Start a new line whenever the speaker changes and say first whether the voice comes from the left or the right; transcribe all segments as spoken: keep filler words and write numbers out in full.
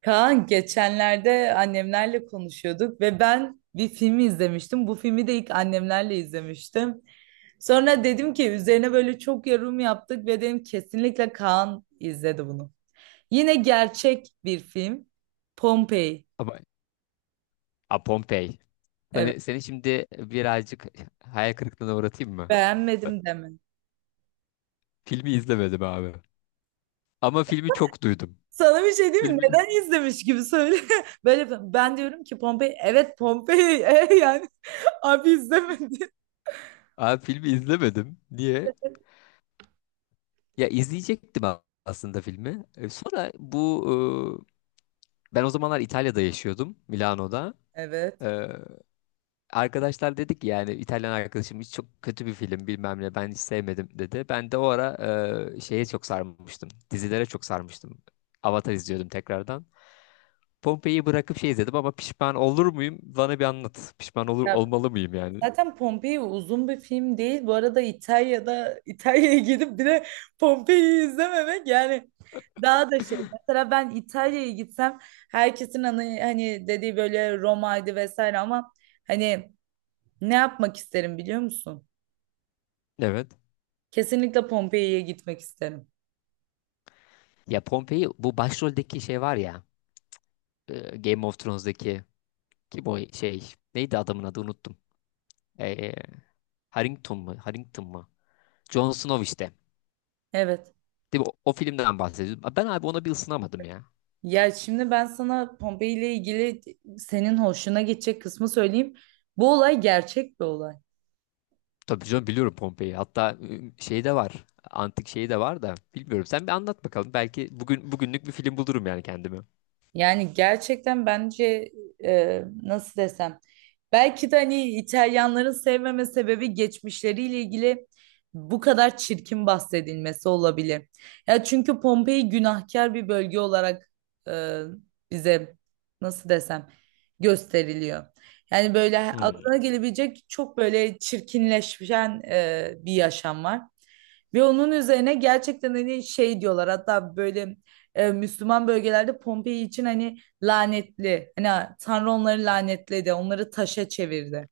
right: Kaan geçenlerde annemlerle konuşuyorduk ve ben bir filmi izlemiştim. Bu filmi de ilk annemlerle izlemiştim. Sonra dedim ki üzerine böyle çok yorum yaptık ve dedim kesinlikle Kaan izledi bunu. Yine gerçek bir film. Pompei.
left: Ama a, Pompei.
right: Evet.
left: Seni, seni şimdi birazcık hayal kırıklığına uğratayım mı?
right: Beğenmedim deme.
left: Filmi izlemedim abi. Ama filmi çok duydum.
right: Sana bir şey diyeyim mi?
left: Filmi,
right: Neden izlemiş gibi söyle. Böyle ben diyorum ki Pompei. Evet Pompei. E yani abi izlemedi.
left: abi filmi izlemedim. Niye? Ya izleyecektim a- aslında filmi. E, Sonra bu e, ben o zamanlar İtalya'da yaşıyordum, Milano'da.
right: Evet.
left: E, arkadaşlar dedik yani İtalyan arkadaşım hiç çok kötü bir film bilmem ne ben hiç sevmedim dedi. Ben de o ara e, şeye çok sarmıştım. Dizilere çok sarmıştım. Avatar izliyordum tekrardan. Pompei'yi bırakıp şey izledim ama pişman olur muyum? Bana bir anlat. Pişman olur olmalı mıyım yani?
right: Zaten Pompei uzun bir film değil. Bu arada İtalya'da İtalya'ya gidip bir de Pompei'yi izlememek yani daha da şey. Mesela ben İtalya'ya gitsem herkesin hani, hani dediği böyle Roma'ydı vesaire ama hani ne yapmak isterim biliyor musun?
left: Evet.
right: Kesinlikle Pompei'ye gitmek isterim.
left: Ya Pompei bu başroldeki şey var ya e, Game of Thrones'daki kim o şey neydi adamın adı unuttum. E, Harrington mu? Harrington mu? Jon Snow işte.
right: Evet.
left: Değil mi? O, o filmden bahsediyorum. Ben abi ona bir ısınamadım ya.
right: Ya şimdi ben sana Pompei ile ilgili senin hoşuna gidecek kısmı söyleyeyim. Bu olay gerçek bir olay.
left: Tabii canım biliyorum Pompei'yi. Hatta e, şey de var. Antik şey de var da bilmiyorum. Sen bir anlat bakalım. Belki bugün bugünlük bir film bulurum yani kendime.
right: Yani gerçekten bence e, nasıl desem belki de hani İtalyanların sevmeme sebebi geçmişleriyle ilgili bu kadar çirkin bahsedilmesi olabilir. Ya çünkü Pompei günahkar bir bölge olarak e, bize nasıl desem gösteriliyor. Yani böyle aklına
left: Hmm.
right: gelebilecek çok böyle çirkinleşen e, bir yaşam var. Ve onun üzerine gerçekten hani şey diyorlar hatta böyle e, Müslüman bölgelerde Pompei için hani lanetli. Hani Tanrı onları lanetledi, onları taşa çevirdi.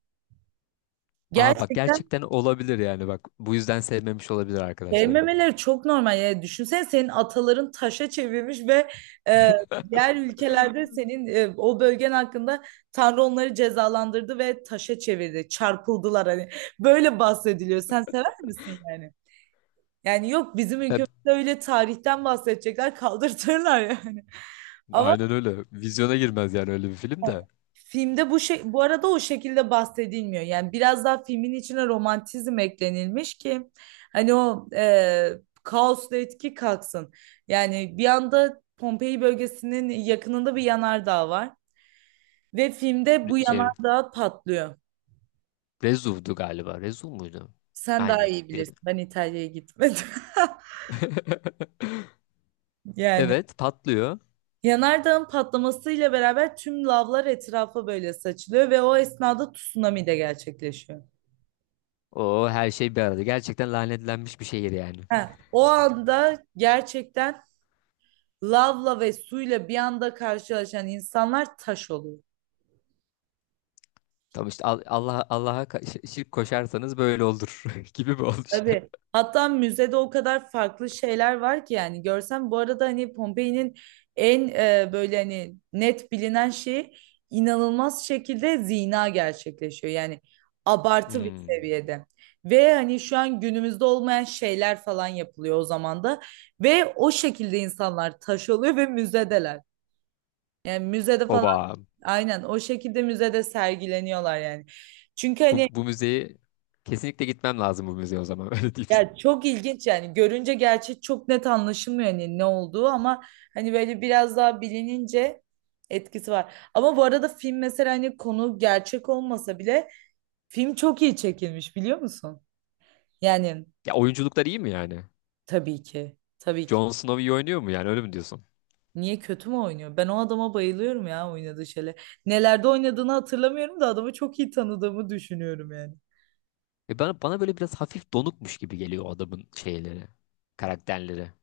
left: Aa bak
right: Gerçekten
left: gerçekten olabilir yani bak bu yüzden sevmemiş olabilir arkadaşlarım.
right: sevmemeleri çok normal. Yani düşünsene senin ataların taşa çevirmiş ve e, diğer ülkelerde senin e, o bölgen hakkında Tanrı onları cezalandırdı ve taşa çevirdi. Çarpıldılar hani. Böyle bahsediliyor. Sen sever misin yani? Yani yok bizim ülkemizde
left: Hep
right: öyle tarihten bahsedecekler kaldırtırlar yani. Ama
left: aynen öyle. Vizyona girmez yani öyle bir film de.
right: filmde bu şey bu arada o şekilde bahsedilmiyor. Yani biraz daha filmin içine romantizm eklenilmiş ki hani o e, kaosla etki kalksın. Yani bir anda Pompei bölgesinin yakınında bir yanardağ var ve filmde
left: Re-
right: bu
left: Şey
right: yanardağ patlıyor.
left: Rezuv'du galiba. Rezuv muydu?
right: Sen daha
left: Aynen.
right: iyi
left: Ya da-
right: bilirsin. Ben İtalya'ya gitmedim. Yani
left: Evet patlıyor.
right: yanardağın patlamasıyla beraber tüm lavlar etrafa böyle saçılıyor ve o esnada tsunami de gerçekleşiyor.
left: O her şey bir arada. Gerçekten lanetlenmiş bir şehir yani.
right: Ha, o anda gerçekten lavla ve suyla bir anda karşılaşan insanlar taş oluyor.
left: Tam işte Al- Allah Allah'a ka- şi- şirk koşarsanız böyle olur gibi bir oluş.
right: Tabii. Hatta müzede o kadar farklı şeyler var ki yani görsem bu arada hani Pompei'nin en e, böyle hani net bilinen şeyi inanılmaz şekilde zina gerçekleşiyor. Yani abartı bir
left: Hmm.
right: seviyede. Ve hani şu an günümüzde olmayan şeyler falan yapılıyor o zaman da ve o şekilde insanlar taş oluyor ve müzedeler. Yani müzede falan
left: Oba.
right: aynen o şekilde müzede sergileniyorlar yani. Çünkü
left: Bu,
right: hani
left: bu müzeyi kesinlikle gitmem lazım bu müzeye o zaman öyle diyeyim size.
right: ya çok ilginç yani görünce gerçi çok net anlaşılmıyor hani ne olduğu ama hani böyle biraz daha bilinince etkisi var. Ama bu arada film mesela hani konu gerçek olmasa bile film çok iyi çekilmiş biliyor musun? Yani
left: Ya oyunculuklar iyi mi yani?
right: tabii ki tabii ki.
left: Jon Snow iyi oynuyor mu yani öyle mi diyorsun?
right: Niye kötü mü oynuyor? Ben o adama bayılıyorum ya oynadığı şeyle. Nelerde oynadığını hatırlamıyorum da adamı çok iyi tanıdığımı düşünüyorum yani.
left: E bana, bana böyle biraz hafif donukmuş gibi geliyor o adamın şeyleri, karakterleri.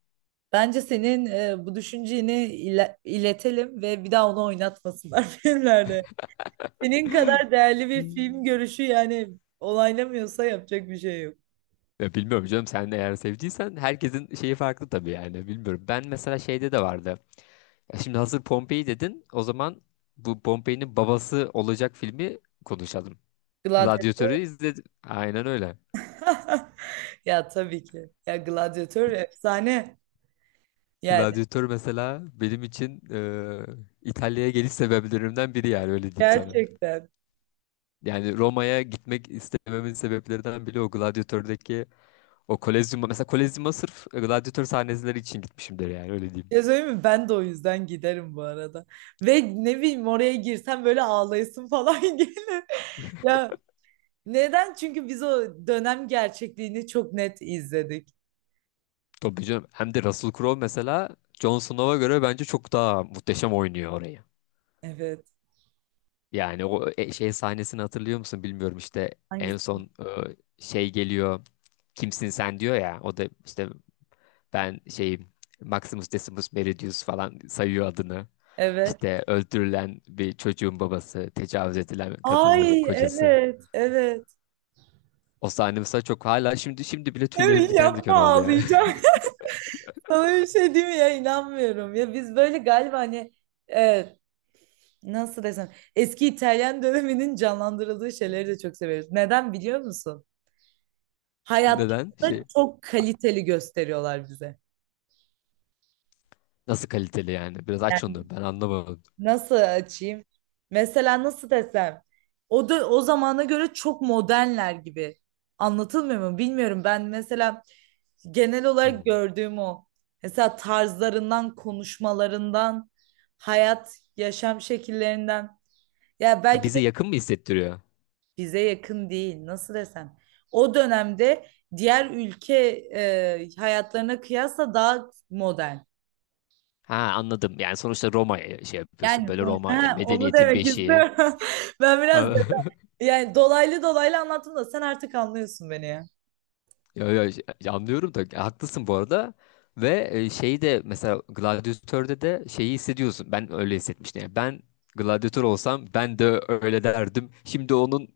right: Bence senin e, bu düşünceni ile- iletelim ve bir daha onu oynatmasınlar filmlerde. Senin kadar değerli bir
left: Hmm.
right: film görüşü yani olaylamıyorsa yapacak bir şey yok.
left: Ya bilmiyorum canım sen de eğer sevdiysen herkesin şeyi farklı tabii yani bilmiyorum. Ben mesela şeyde de vardı. Ya şimdi hazır Pompei dedin o zaman bu Pompei'nin babası olacak filmi konuşalım.
right: Gladyatör.
left: Gladiatör'ü izledim. Aynen öyle.
right: Ya tabii ki. Ya gladyatör efsane. Yani
left: Gladiatör mesela benim için e, İtalya'ya geliş sebeplerimden biri yani öyle diyeyim sana.
right: gerçekten.
left: Yani Roma'ya gitmek istememin sebeplerinden biri o Gladiator'daki o Kolezyum'a. Mesela Kolezyum'a sırf Gladiator sahneleri için gitmişimdir yani öyle diyeyim.
right: Ya söyleyeyim mi? Ben de o yüzden giderim bu arada. Ve ne bileyim oraya girsem böyle ağlayasın falan gelir. Ya neden? Çünkü biz o dönem gerçekliğini çok net izledik.
left: Tabii canım. Hem de Russell Crowe mesela Jon Snow'a göre bence çok daha muhteşem oynuyor orayı.
right: Evet.
left: Yani o e- şey sahnesini hatırlıyor musun bilmiyorum işte en
right: Hangisi?
left: son e, şey geliyor kimsin sen diyor ya o da işte ben şeyim Maximus Decimus Meridius falan sayıyor adını.
right: Evet.
left: İşte öldürülen bir çocuğun babası, tecavüz edilen kadının
right: Ay
left: kocası.
right: evet evet.
left: O sahne mesela çok hala şimdi şimdi bile tüylerim
right: Evet
left: diken diken
right: yapma
left: oldu ya.
right: ağlayacağım. Sana bir şey değil mi ya inanmıyorum. Ya biz böyle galiba hani e, nasıl desem eski İtalyan döneminin canlandırıldığı şeyleri de çok severiz. Neden biliyor musun?
left: Neden?
right: Hayatta
left: Şey
right: çok kaliteli gösteriyorlar bize.
left: nasıl kaliteli yani? Biraz aç
right: Yani
left: onu ben anlamadım.
right: nasıl açayım? Mesela nasıl desem o da o zamana göre çok modernler gibi. Anlatılmıyor mu? Bilmiyorum. Ben mesela genel olarak
left: Hmm.
right: gördüğüm o. Mesela tarzlarından, konuşmalarından, hayat, yaşam şekillerinden. Ya
left: Ha,
right: belki de
left: bize yakın mı hissettiriyor?
right: bize yakın değil, nasıl desem. O dönemde diğer ülke e, hayatlarına kıyasla daha modern.
left: Ha anladım. Yani sonuçta Roma'ya şey yapıyorsun.
right: Yani
left: Böyle
right: sonuçta,
left: Roma yani
right: ha, onu
left: medeniyetin
right: demek
left: beşiği.
right: istiyorum. Ben biraz yani dolaylı dolaylı anlattım da sen artık anlıyorsun beni ya.
left: Ya, ya, ya anlıyorum da ya haklısın bu arada. Ve e, şeyi de mesela Gladiator'da da şeyi hissediyorsun. Ben öyle hissetmiştim. Yani ben Gladiator olsam ben de öyle derdim. Şimdi onun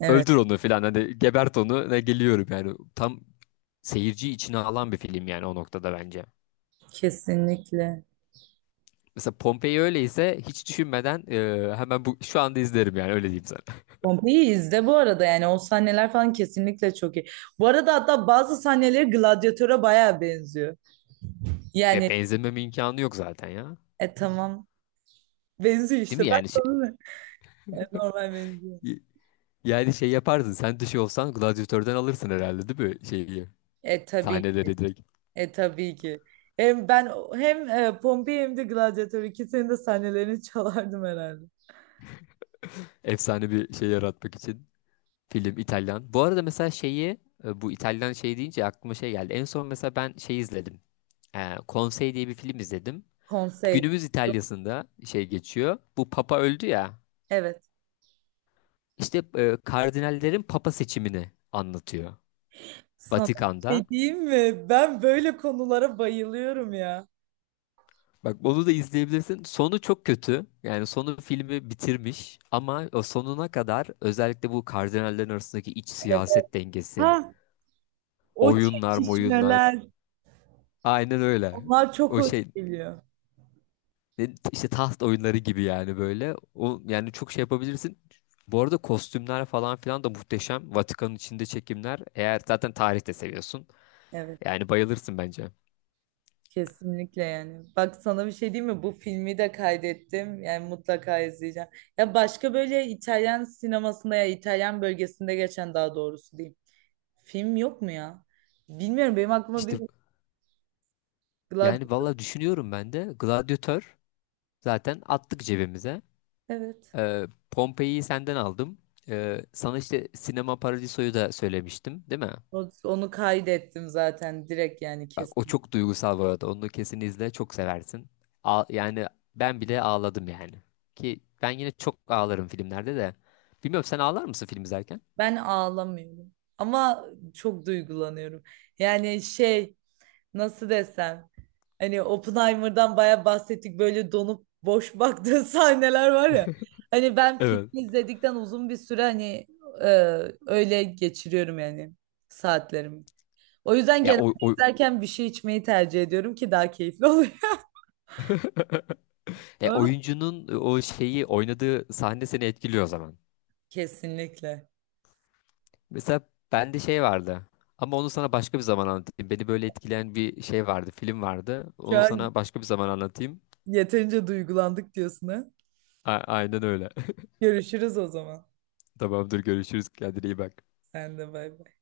right: Evet,
left: öldür onu falan hani gebert onu ne geliyorum yani. Tam seyirci içine alan bir film yani o noktada bence.
right: kesinlikle.
left: Mesela Pompei öyleyse hiç düşünmeden e, hemen bu şu anda izlerim yani öyle diyeyim sana.
right: Pompei'yi izle bu arada yani o sahneler falan kesinlikle çok iyi. Bu arada hatta bazı sahneleri Gladyatör'e bayağı benziyor.
left: Ya
right: Yani
left: benzememe imkanı yok zaten ya.
right: e tamam benziyor
left: Değil
right: işte
left: mi
right: ben
left: yani şey,
right: sana ne? E, normal benziyor.
left: yani şey yapardın. Sen dışı olsan gladyatörden alırsın herhalde değil mi? Şeyi,
right: E tabii
left: sahneleri direkt.
right: e tabii ki. Hem ben hem e, Pompei hem de Gladyatör ikisinin de sahnelerini çalardım herhalde.
left: Efsane bir şey yaratmak için. Film İtalyan. Bu arada mesela şeyi e, bu İtalyan şey deyince aklıma şey geldi. En son mesela ben şey izledim. E, Konsey diye bir film izledim.
right: Konsey
left: Günümüz İtalya'sında şey geçiyor. Bu Papa öldü ya.
right: evet.
left: İşte e, kardinallerin Papa seçimini anlatıyor.
right: Sana bir
left: Vatikan'da.
right: şey diyeyim mi? Ben böyle konulara bayılıyorum ya.
left: Bak onu da izleyebilirsin. Sonu çok kötü. Yani sonu filmi bitirmiş ama o sonuna kadar özellikle bu kardinallerin arasındaki iç
right: Evet.
left: siyaset dengesi,
right: Ha, o
left: oyunlar, moyunlar.
right: çekişmeler,
left: Aynen öyle.
right: onlar çok
left: O
right: hoş
left: şey
right: geliyor.
left: ne- işte taht oyunları gibi yani böyle. O yani çok şey yapabilirsin. Bu arada kostümler falan filan da muhteşem. Vatikan'ın içinde çekimler. Eğer zaten tarih de seviyorsun.
right: Evet,
left: Yani bayılırsın bence.
right: kesinlikle yani. Bak sana bir şey diyeyim mi? Bu filmi de kaydettim. Yani mutlaka izleyeceğim. Ya başka böyle İtalyan sinemasında ya İtalyan bölgesinde geçen daha doğrusu diyeyim. Film yok mu ya? Bilmiyorum benim aklıma bir
left: İşte
right: Glad-
left: yani valla düşünüyorum ben de. Gladyatör zaten attık cebimize.
right: Evet.
left: Ee, Pompei'yi senden aldım. Ee, sana işte Sinema Paradiso'yu da söylemiştim, değil mi?
right: O- Onu kaydettim zaten direkt yani
left: Bak o
right: kesin.
left: çok duygusal bu arada. Onu kesin izle, çok seversin. A- yani ben bile ağladım yani. Ki ben yine çok ağlarım filmlerde de. Bilmiyorum sen ağlar mısın film izlerken?
right: Ben ağlamıyorum ama çok duygulanıyorum. Yani şey nasıl desem hani Oppenheimer'dan bayağı bahsettik böyle donup boş baktığı sahneler var ya. Hani ben filmi
left: Evet.
right: izledikten uzun bir süre hani e, öyle geçiriyorum yani saatlerimi. O yüzden
left: Ya
right: genelde
left: o, o-
right: izlerken bir şey içmeyi tercih ediyorum ki daha keyifli oluyor.
left: ya oyuncunun o şeyi oynadığı sahne seni etkiliyor o zaman.
right: Kesinlikle.
left: Mesela bende şey vardı. Ama onu sana başka bir zaman anlatayım. Beni böyle etkileyen bir şey vardı, film vardı.
right: Şu
left: Onu
right: an
left: sana başka bir zaman anlatayım.
right: yeterince duygulandık diyorsun ha.
left: A- aynen öyle.
right: Görüşürüz o zaman.
left: Tamamdır görüşürüz. Kendine iyi bak.
right: Sen de bay bay.